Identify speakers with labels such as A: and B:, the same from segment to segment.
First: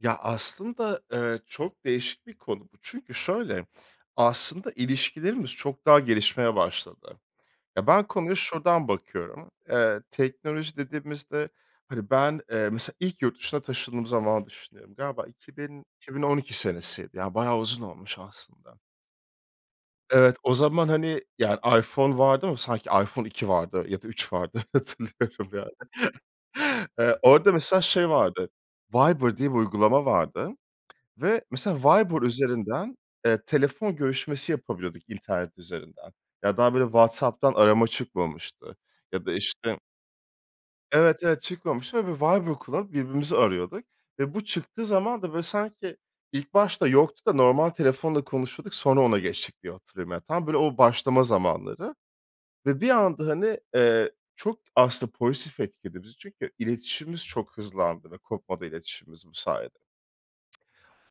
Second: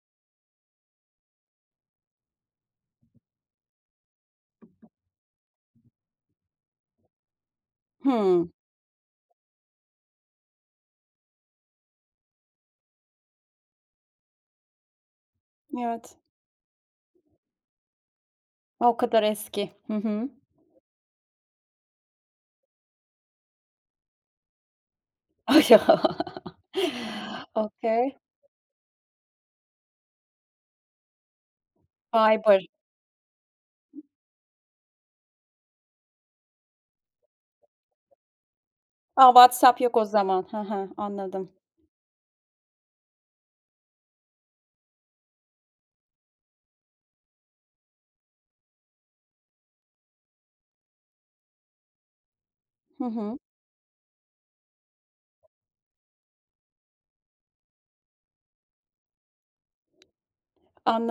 A: Ya aslında, ııı, çok değişik bir konu bu. Çünkü şöyle, aslında ilişkilerimiz çok daha gelişmeye başladı. Ya, ben konuya
B: Hıı.
A: şuradan bakıyorum, ııı, teknoloji dediğimizde, hani ben, ııı, mesela ilk yurt dışına taşındığım zamanı düşünüyorum. Galiba iki bin iki
B: Evet.
A: bin on iki senesiydi, ya bayağı uzun olmuş aslında.
B: O kadar eski. Hı hı.
A: Evet, o zaman, hani, ya, iPhone vardı ama sanki iPhone 2 vardı ya da 3 vardı hatırlıyorum
B: Ay, ya
A: yani. Eee, orada mesela şey
B: Okay.
A: vardı, Viber diye bir uygulama vardı ve mesela Viber
B: Viber.
A: üzerinden, eee, telefon görüşmesi yapabiliyorduk internet üzerinden. Ya daha böyle WhatsApp'tan arama çıkmamıştı ya
B: A,
A: da
B: WhatsApp
A: işte
B: yok o zaman. Hı hı.
A: Evet, evet
B: Anladım.
A: çıkmamıştı ve biz Viber kullanıp birbirimizi arıyorduk ve bu çıktığı zaman da böyle sanki, ilk başta yoktu da normal telefonla konuşuyorduk, sonra ona geçtik diye hatırlıyorum. Ya, tam böyle o başlama zamanları ve bir
B: Hı
A: anda
B: hı.
A: hani, eee, çok aslında pozitif etkiledi bizi. Çünkü iletişimimiz çok hızlandı ve kopmadı iletişimimiz bu sayede.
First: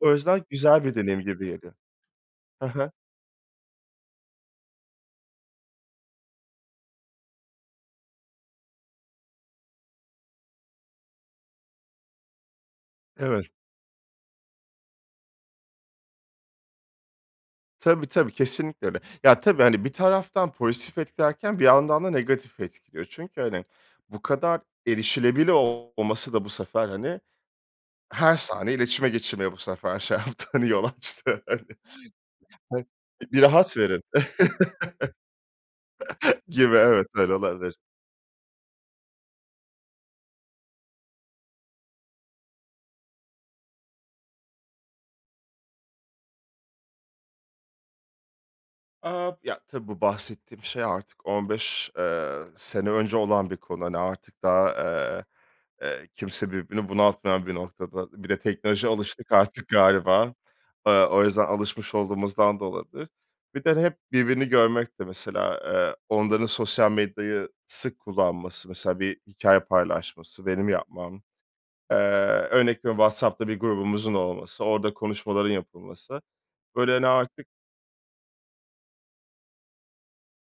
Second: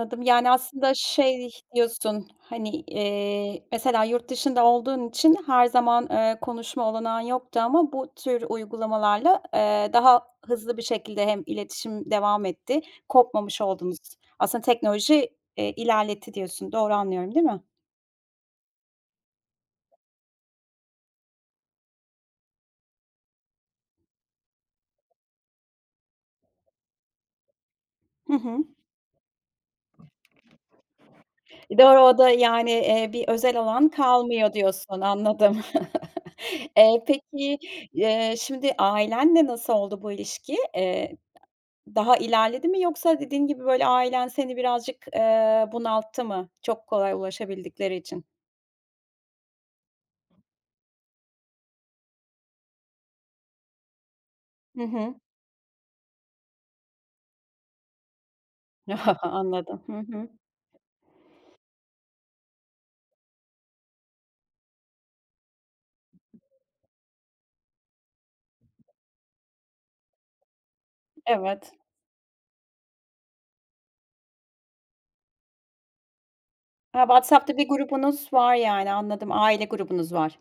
A: O yüzden
B: Yani
A: güzel
B: aslında
A: bir deneyim gibi
B: şey
A: geliyor.
B: diyorsun,
A: Hı
B: hani,
A: hı.
B: eee, mesela yurt dışında olduğun için her zaman, ııı, konuşma olanağın yoktu ama bu tür uygulamalarla, eee, daha hızlı bir şekilde hem iletişim devam etti,
A: Evet.
B: kopmamış oldunuz. Aslında teknoloji, eee, ilerletti diyorsun. Doğru anlıyorum değil mi?
A: Tabii, tabi, Kesinlikle öyle. Ya tabii hani bir taraftan pozitif etkilerken, bir yandan da negatif etkiliyor. Çünkü hani bu kadar erişilebilir olması da bu sefer, hani,
B: Hı
A: her
B: hı.
A: saniye iletişime geçilmeye bu sefer şey yaptı hani yol açtı hani.
B: Doğru, o da yani, eee, bir
A: Bir
B: özel
A: rahat
B: alan
A: verin!
B: kalmıyor diyorsun, anladım.
A: Gibi,
B: E,
A: evet, öyle
B: peki,
A: olabilir.
B: eee, şimdi ailenle nasıl oldu bu ilişki? Eee, daha ilerledi mi yoksa dediğin gibi böyle ailen seni birazcık, eee, bunalttı mı çok kolay ulaşabildikleri için?
A: A! ya tabii bu bahsettiğim şey artık 15, ııı, sene önce olan bir konu. Hani artık daha,
B: Hı hı.
A: eee, eee, kimse birbirini bunaltmayan bir noktada. Bir de teknolojiye alıştık artık
B: Anladım. Hı hı.
A: galiba, ııı, o yüzden alışmış olduğumuzdan da olabilir. Bir de hep birbirini görmek de mesela, ııı, onların sosyal medyayı sık kullanması, mesela bir hikâye paylaşması, benim yapmam,
B: Evet.
A: eee, örnek veriyorum WhatsApp'ta bir grubumuzun olması, orada konuşmaların yapılması. Böyle
B: A,
A: hani artık
B: WhatsApp'ta bir grubunuz var yani anladım. Aile grubunuz var.